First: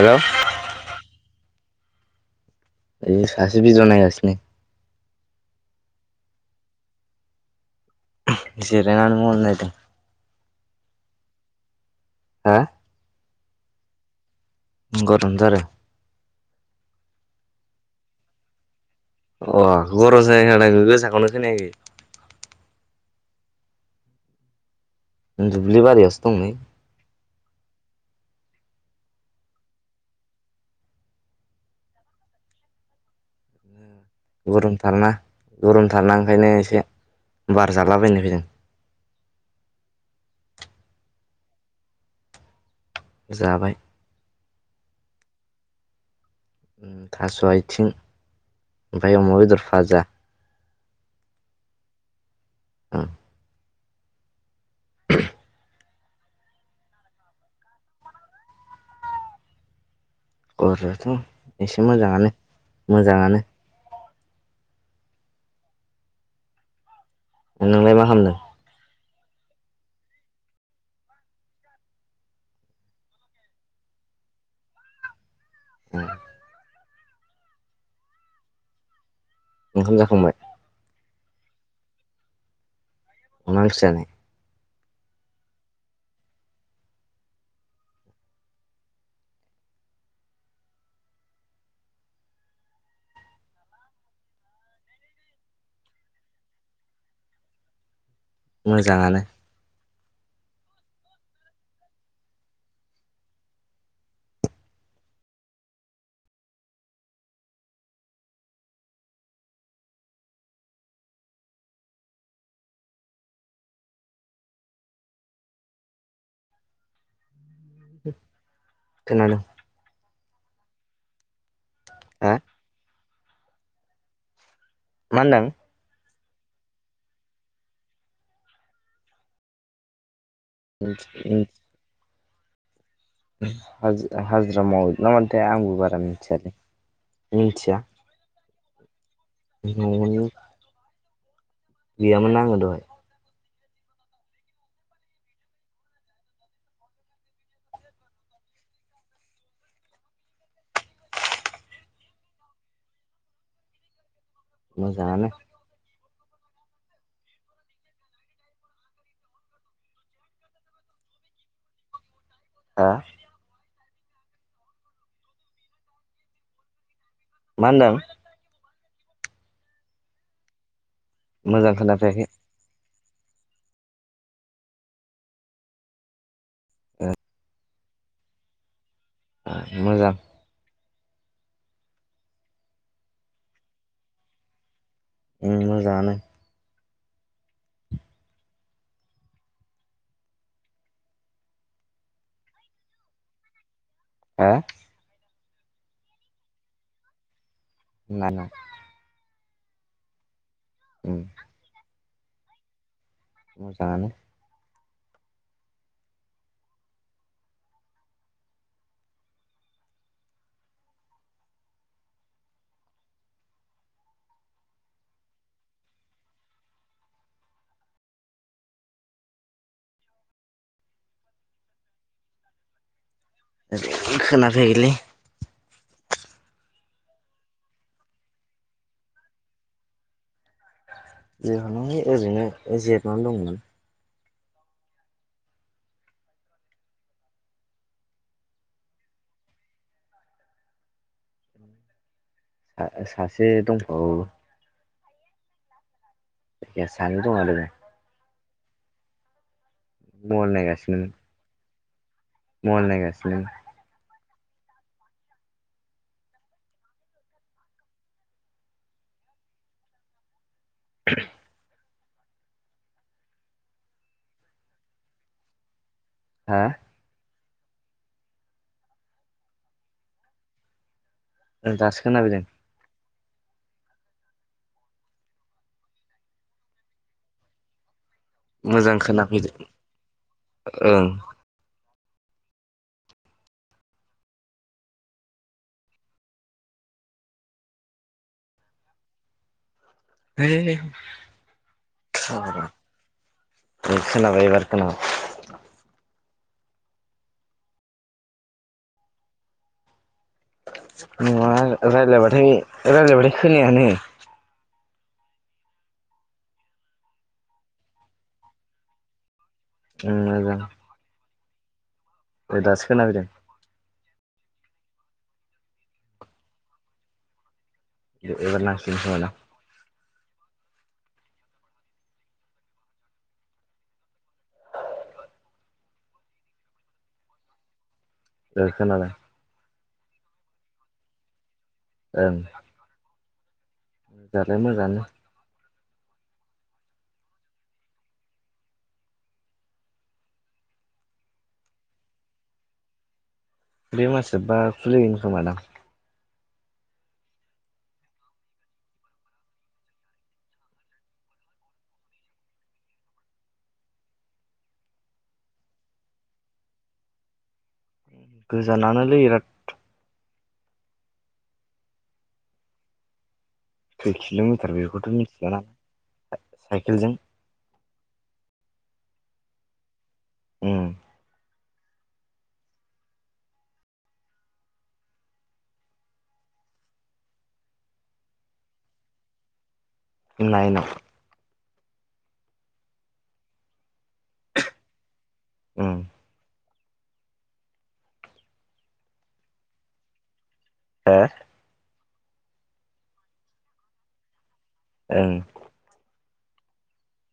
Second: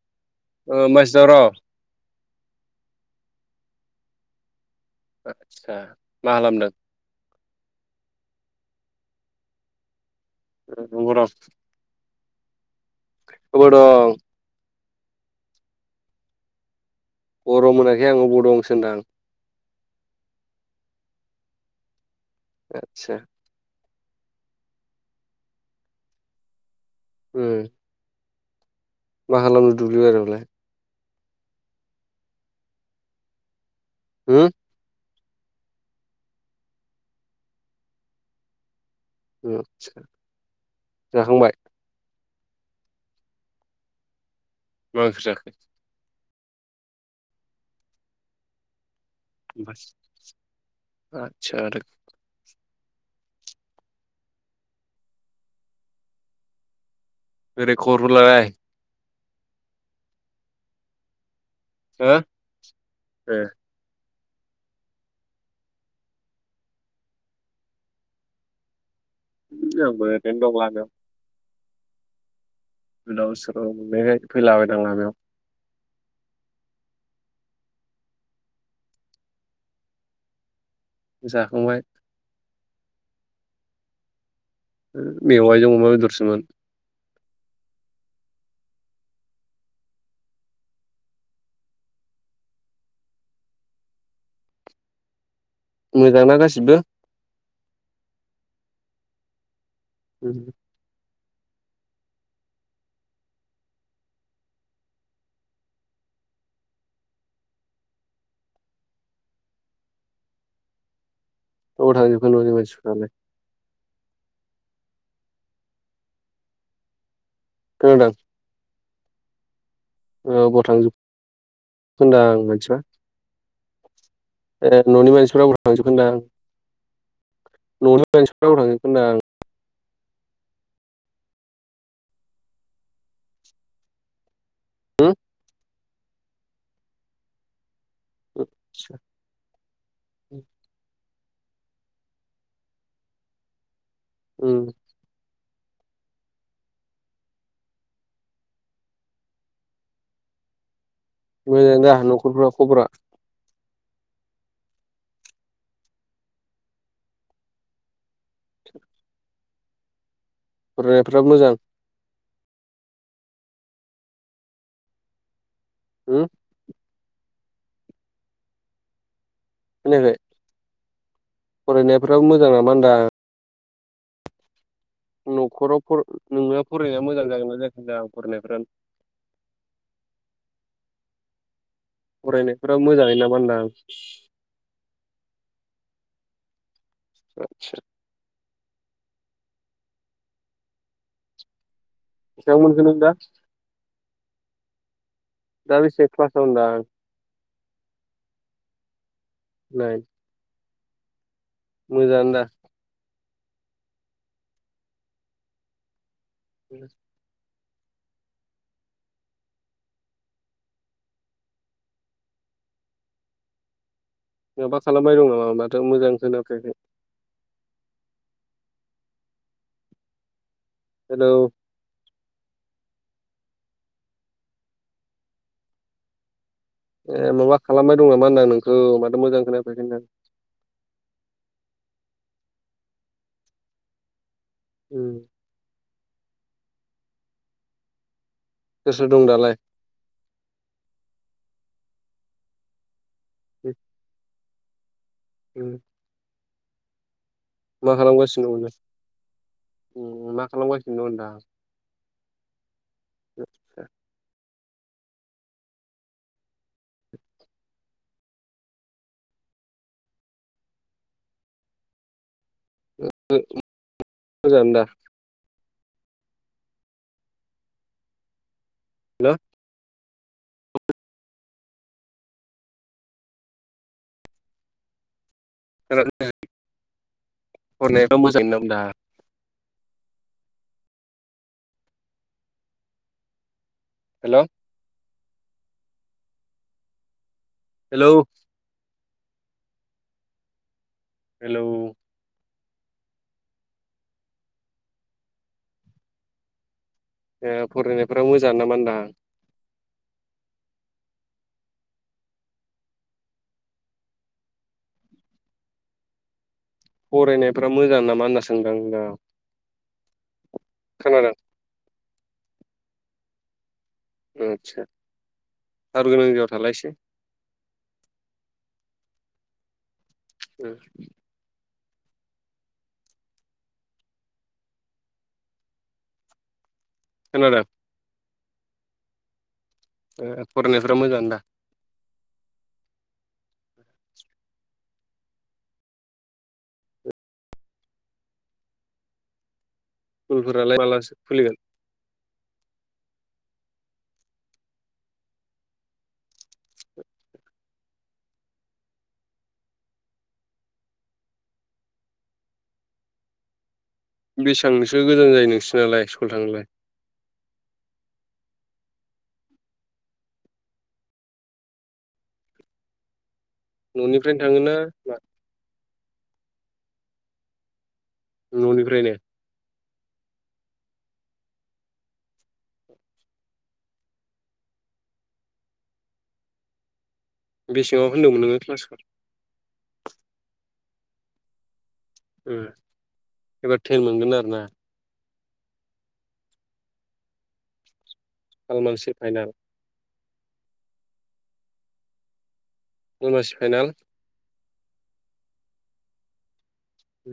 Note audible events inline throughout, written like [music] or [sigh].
हेल' ओ मासि दावराव? ओय सासे भिदिय' नायगासिनो। आस्सा मा खालामदों? जिरायनानै मबेल नायदों। ओ [unintelligible] हा? अबाव दं? गरम थ' आरो गरम मोनाखै अबाव दं सो होनदां। अ गर' [unintelligible] गोसाखौनो खोनायाखायाखै आतसा दुब्लि बारियावसो दं नै। उम मा खालामनो दुब्लि बारियावलाय? होम गरमथारना गरमथारना ओंखायनो एसे बार जालाबायनो फैदों। आच्छा जाखांबाय? जाबाय। मां ओंख्रि जाखो। थास' आइथिं ओमफाय अमा आतसा आरो [unintelligible] बोरै खबरफोरालाय? गरआथ' एसे हो मोजाङानो ए मोजाङानो। नोंलाय मा खालामामदों? जोंबो ओरैनो दं लामायाव। गोदाव सोराव मोननायखाय फैलाबायदां लामायाव। औ ओंखाम जाखांबाय? जाखांबाय। अ मा ओंख्रि जानाय? मेवाइजों अमा बेदरसोमोन। मोजांना गासिबो? मोजाङानो। उम अबाव थांजोबखो न'नि मानसिफोरालाय। खोनादों। खोनादों। ओ अबाव थांजोब खो होनदां हा आं मानसिफोरा। ए न'नि मा मानसिफोरा होनदों अबाव थांजोबख होनदां। न'नि मानसिफ्रा अबाव थांजोबखो होनदो आं। उम उन हाजिरा हाजिरा मावैदो नामाथाय आंबो बारा मिथियालै मिथिया। आतसा न'नि गैयामोन ना आङो दहाय। उम मोजां दाह न'खरफ्रा खबरा? मोजांआनो। फरायनायफ्रा मोजां। हा होम मा होनदों? खोनायाखै? मोजां फरायनायफ्रा खोनाफैयाखै मोजां नामा होनदां? न'खराव फर नोंना फरायनाया मोजां जागोन ना जायखै होनदां फरायनायफ्रा? मोजां फरायनायफोरा मोजाङै नामा होनदां? उम मोजांआनो आतसा बिसेबां मोनखो नों दा हा दाबेसे क्लासाव होनदां? नाइन। नाइन उम मोजां दा? मोजांआनो। दे माबा खालामबाय दं नामा होनबाथ' मोजांखौोाखैखाय हेल' खोनाफै गैलै ए माबा खालामबाय दं नामा होनदां नोंखौ माथो मोजां खोनाफैगोनदां जोहना ओरैनो जिरनानै दंमोन। उम गोसो दं दालाय? सासे दंबावो। उ [inaudible] साननोदोंङााद मा खालामगासिनो दं मा मबाइल खालामगासिनो दं दां मल नायगासिनो [inaudible] मोजां दा हा हेल' दासो खोनादों फरायनायाथ' मोजां ना होनदा खोनाफैदो ओं हेल' हेलौ हो हेल' बे खोनाबाय एबार खोनाबाय फरायनायफोरा मोजां नामा होनदां नङा रायजलायबाथाय रायज्लायबाथाय खोनायानो फरायनायफ मोजां नामा होनना सोंदां दा जा खानडा औ दासो खोनााबैदों आदसा थार गोनां जयाव थालायसै इ एबारना फसमोनना उ नना दा बेखोनालाय फरायनायफ्रा मोजां दा ओं मोजालाय मोजाङानो स्कुलफोरालाय माबलाो खुलिगोन बे मास बा खुलियोन खोमा दां बेसेबांसो गोजान जायो नोंसोरनालाय सलथांलाय गोजानोलै बिराद [unintelligible] न'निफ्रायनो किल'मिटार थाङोना बेखौथ' मा मिथिला नालाय साइकेलजों न'निफ्रायनो उ बेसेङाव होनदोंमोन नोङो क्लासखौ ननायाइनो एबार टेन मोनगोन आरो ना उम कलमानसे फाइनाल हो? खयमासि फाइनाल ओं औ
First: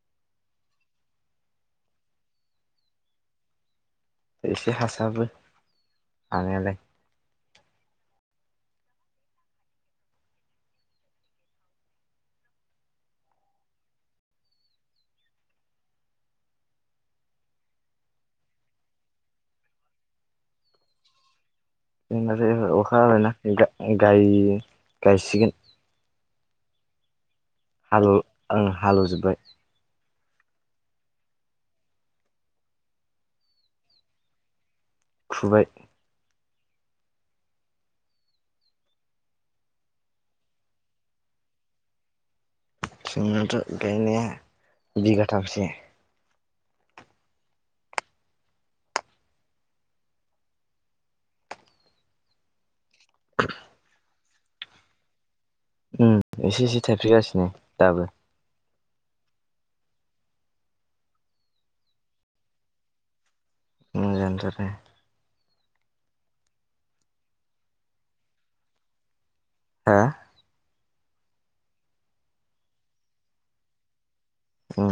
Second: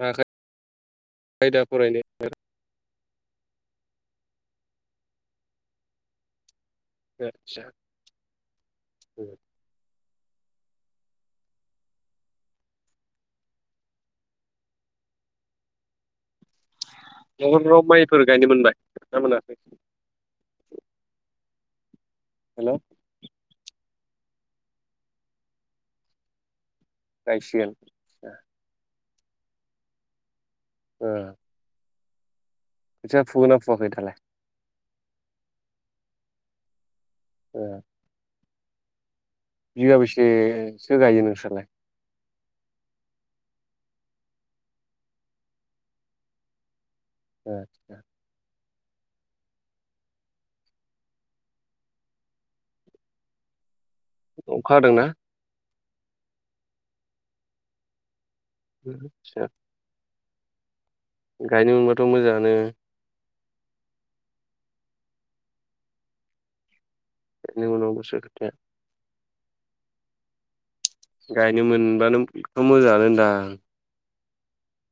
मा आयदा फरायनो एसे हासाबो हानायालाय आसा न' न' माइफोर गायनो मोनबाय ना मोनाखै जोंनाथ' हेल' एबार अखा हाबायना गा गाय गायसिगोन। गायसिगोन हाल आं हालौवजोबबाय ओ खोथिया फुगोननाफुयाखै दालाय? फुबाय। ए बिगा बेसेसो गायो नोंस्रालाय? जोंनाथ' गायनाया बिगाथामसो। आच्छा। [inaudible] अखा हादों ना? उम एसे एसे थाइफ्रिगासिनो दाबो। आच्छा। गायनो मोनबाथ' मोजाङानो। मोजांथ आरो। एनि उनावबासो खोथाया। हो? गायनो मोनबानो मोजाङानो होनदां। अ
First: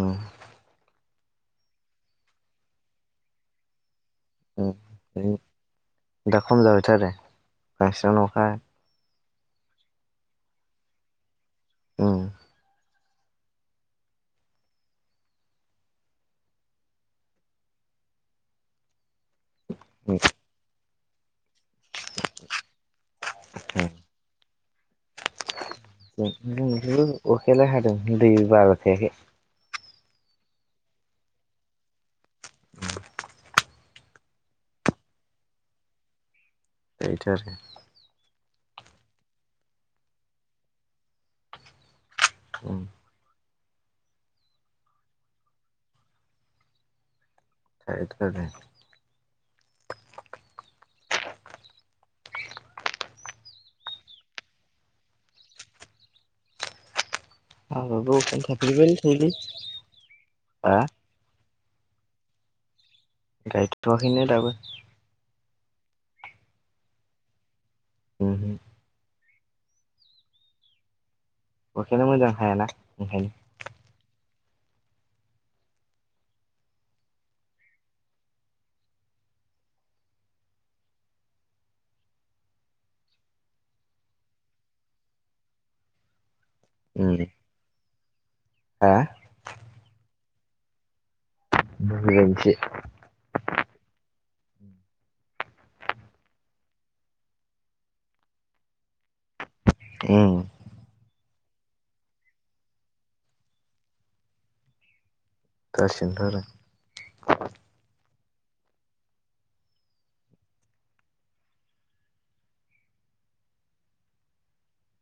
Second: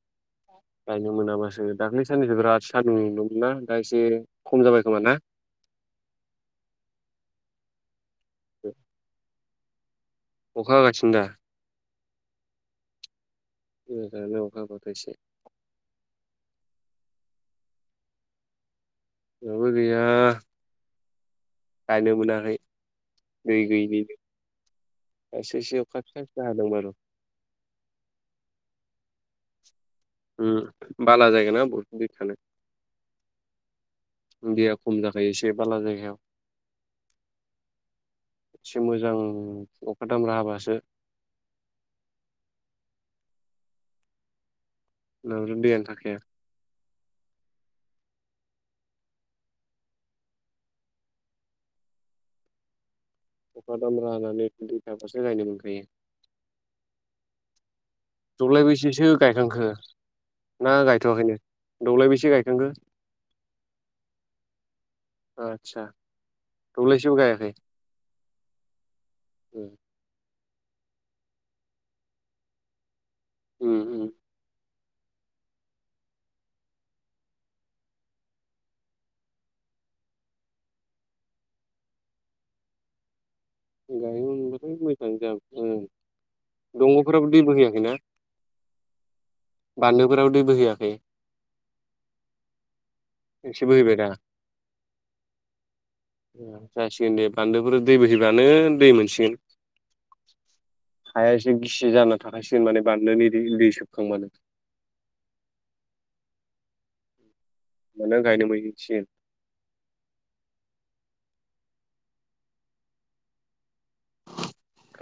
गायनो मोनामासो दाख्लै साननैसो बिराद सान्दुं नुदोंना दा एसे खम जाबाय खोमा ना दा खम जाबायथ' आरो बांसिनानो अखा अखा हागासिनो दा? औ मोजाङानो नो अखा हाबाथ' एसे जोंहाबो गैया गायनो मोनाखै दै जोंनिथिंबो गैयिनिनो। एसे एसे अखा फिसा फिसा हादों बा‌ र अखायालाय हादों दै बारा थायाखै। उम बाला जायगा ना बहाथो दै थानो। दैया खम जाखायो एसे बाला जायगायाव। बेथ' आरोखि एसे मोजां अखा दामरा हाबासो अ नोंजों दैयानो थाखाया थायाथ' आरो। अखा दामरा हानानै दै थाबासो गायनो मोनखायो। आंनाथ' दब्लाय बेसेसो गायखांखो ना हा गायथ'वाखैनो दब्लाय बेसे गायखांखो? गायथ'वाखैनो दाबो। आदसा दब्लायसेबो गायाखै उम उम बेखायनो मोजां हायाना ओंखायनो [inaudible] गायमोनब्लाथ' मोजां जाबायमोन दंग'फोराबो दैबो होयाखैना? हो? बानलुफोराव दै बोहैयाखै बोहैबाय इसे एसे बोहैबाय दा? जासिगोन दे बान्दोफोर दै बोहैब्लानो दै मोनसिगोन औ हाया एसे गिसि जाना थाखायासो माने बानदोन दै सोबखां मानो दासिनोथ आरो माने गायनो मोनसिन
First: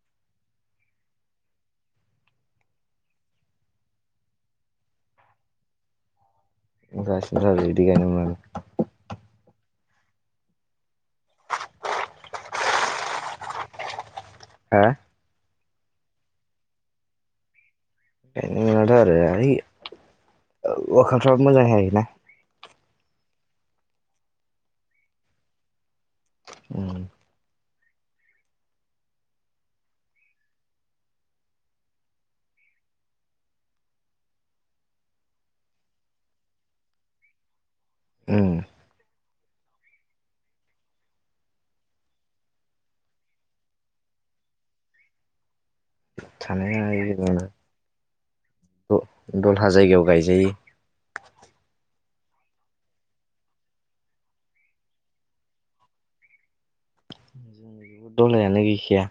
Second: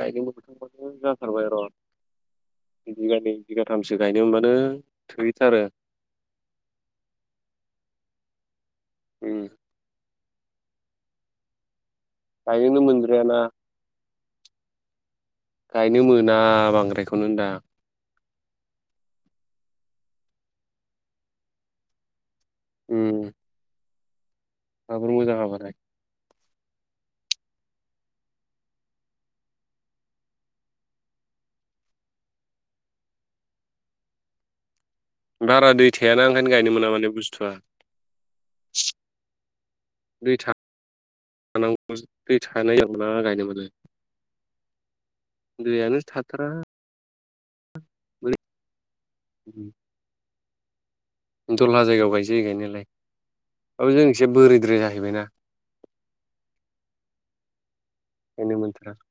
गायदोंबो बोथां बाथ जाथारबाय र' बिघानैै बिगाथामसो गायनो मोनब्लानो थोथारो दि गायनो उम गायनो मोनग्रोआ ना हा गायनो मोना बांद्रायखौनो होन दा बेंखायनोनाथ' आरो इ अखानफ्राब मोजां जायोना उम [unintelligible] उम बारा दै थायाना ओंखायनो गायनो मोना माने बुस्थुआ उम दै थानांगौ दै थानायाव मोना गायनो मोनो दुयानो थानाया बोरै दलहा जायगायाव गायजायो दहलहा जायगायाव गायसायो गायनायलाय बे जों एसे बोरैद्राय जाहैबायना [inaudible] [unintelligible] मोनथ्रा गैखाया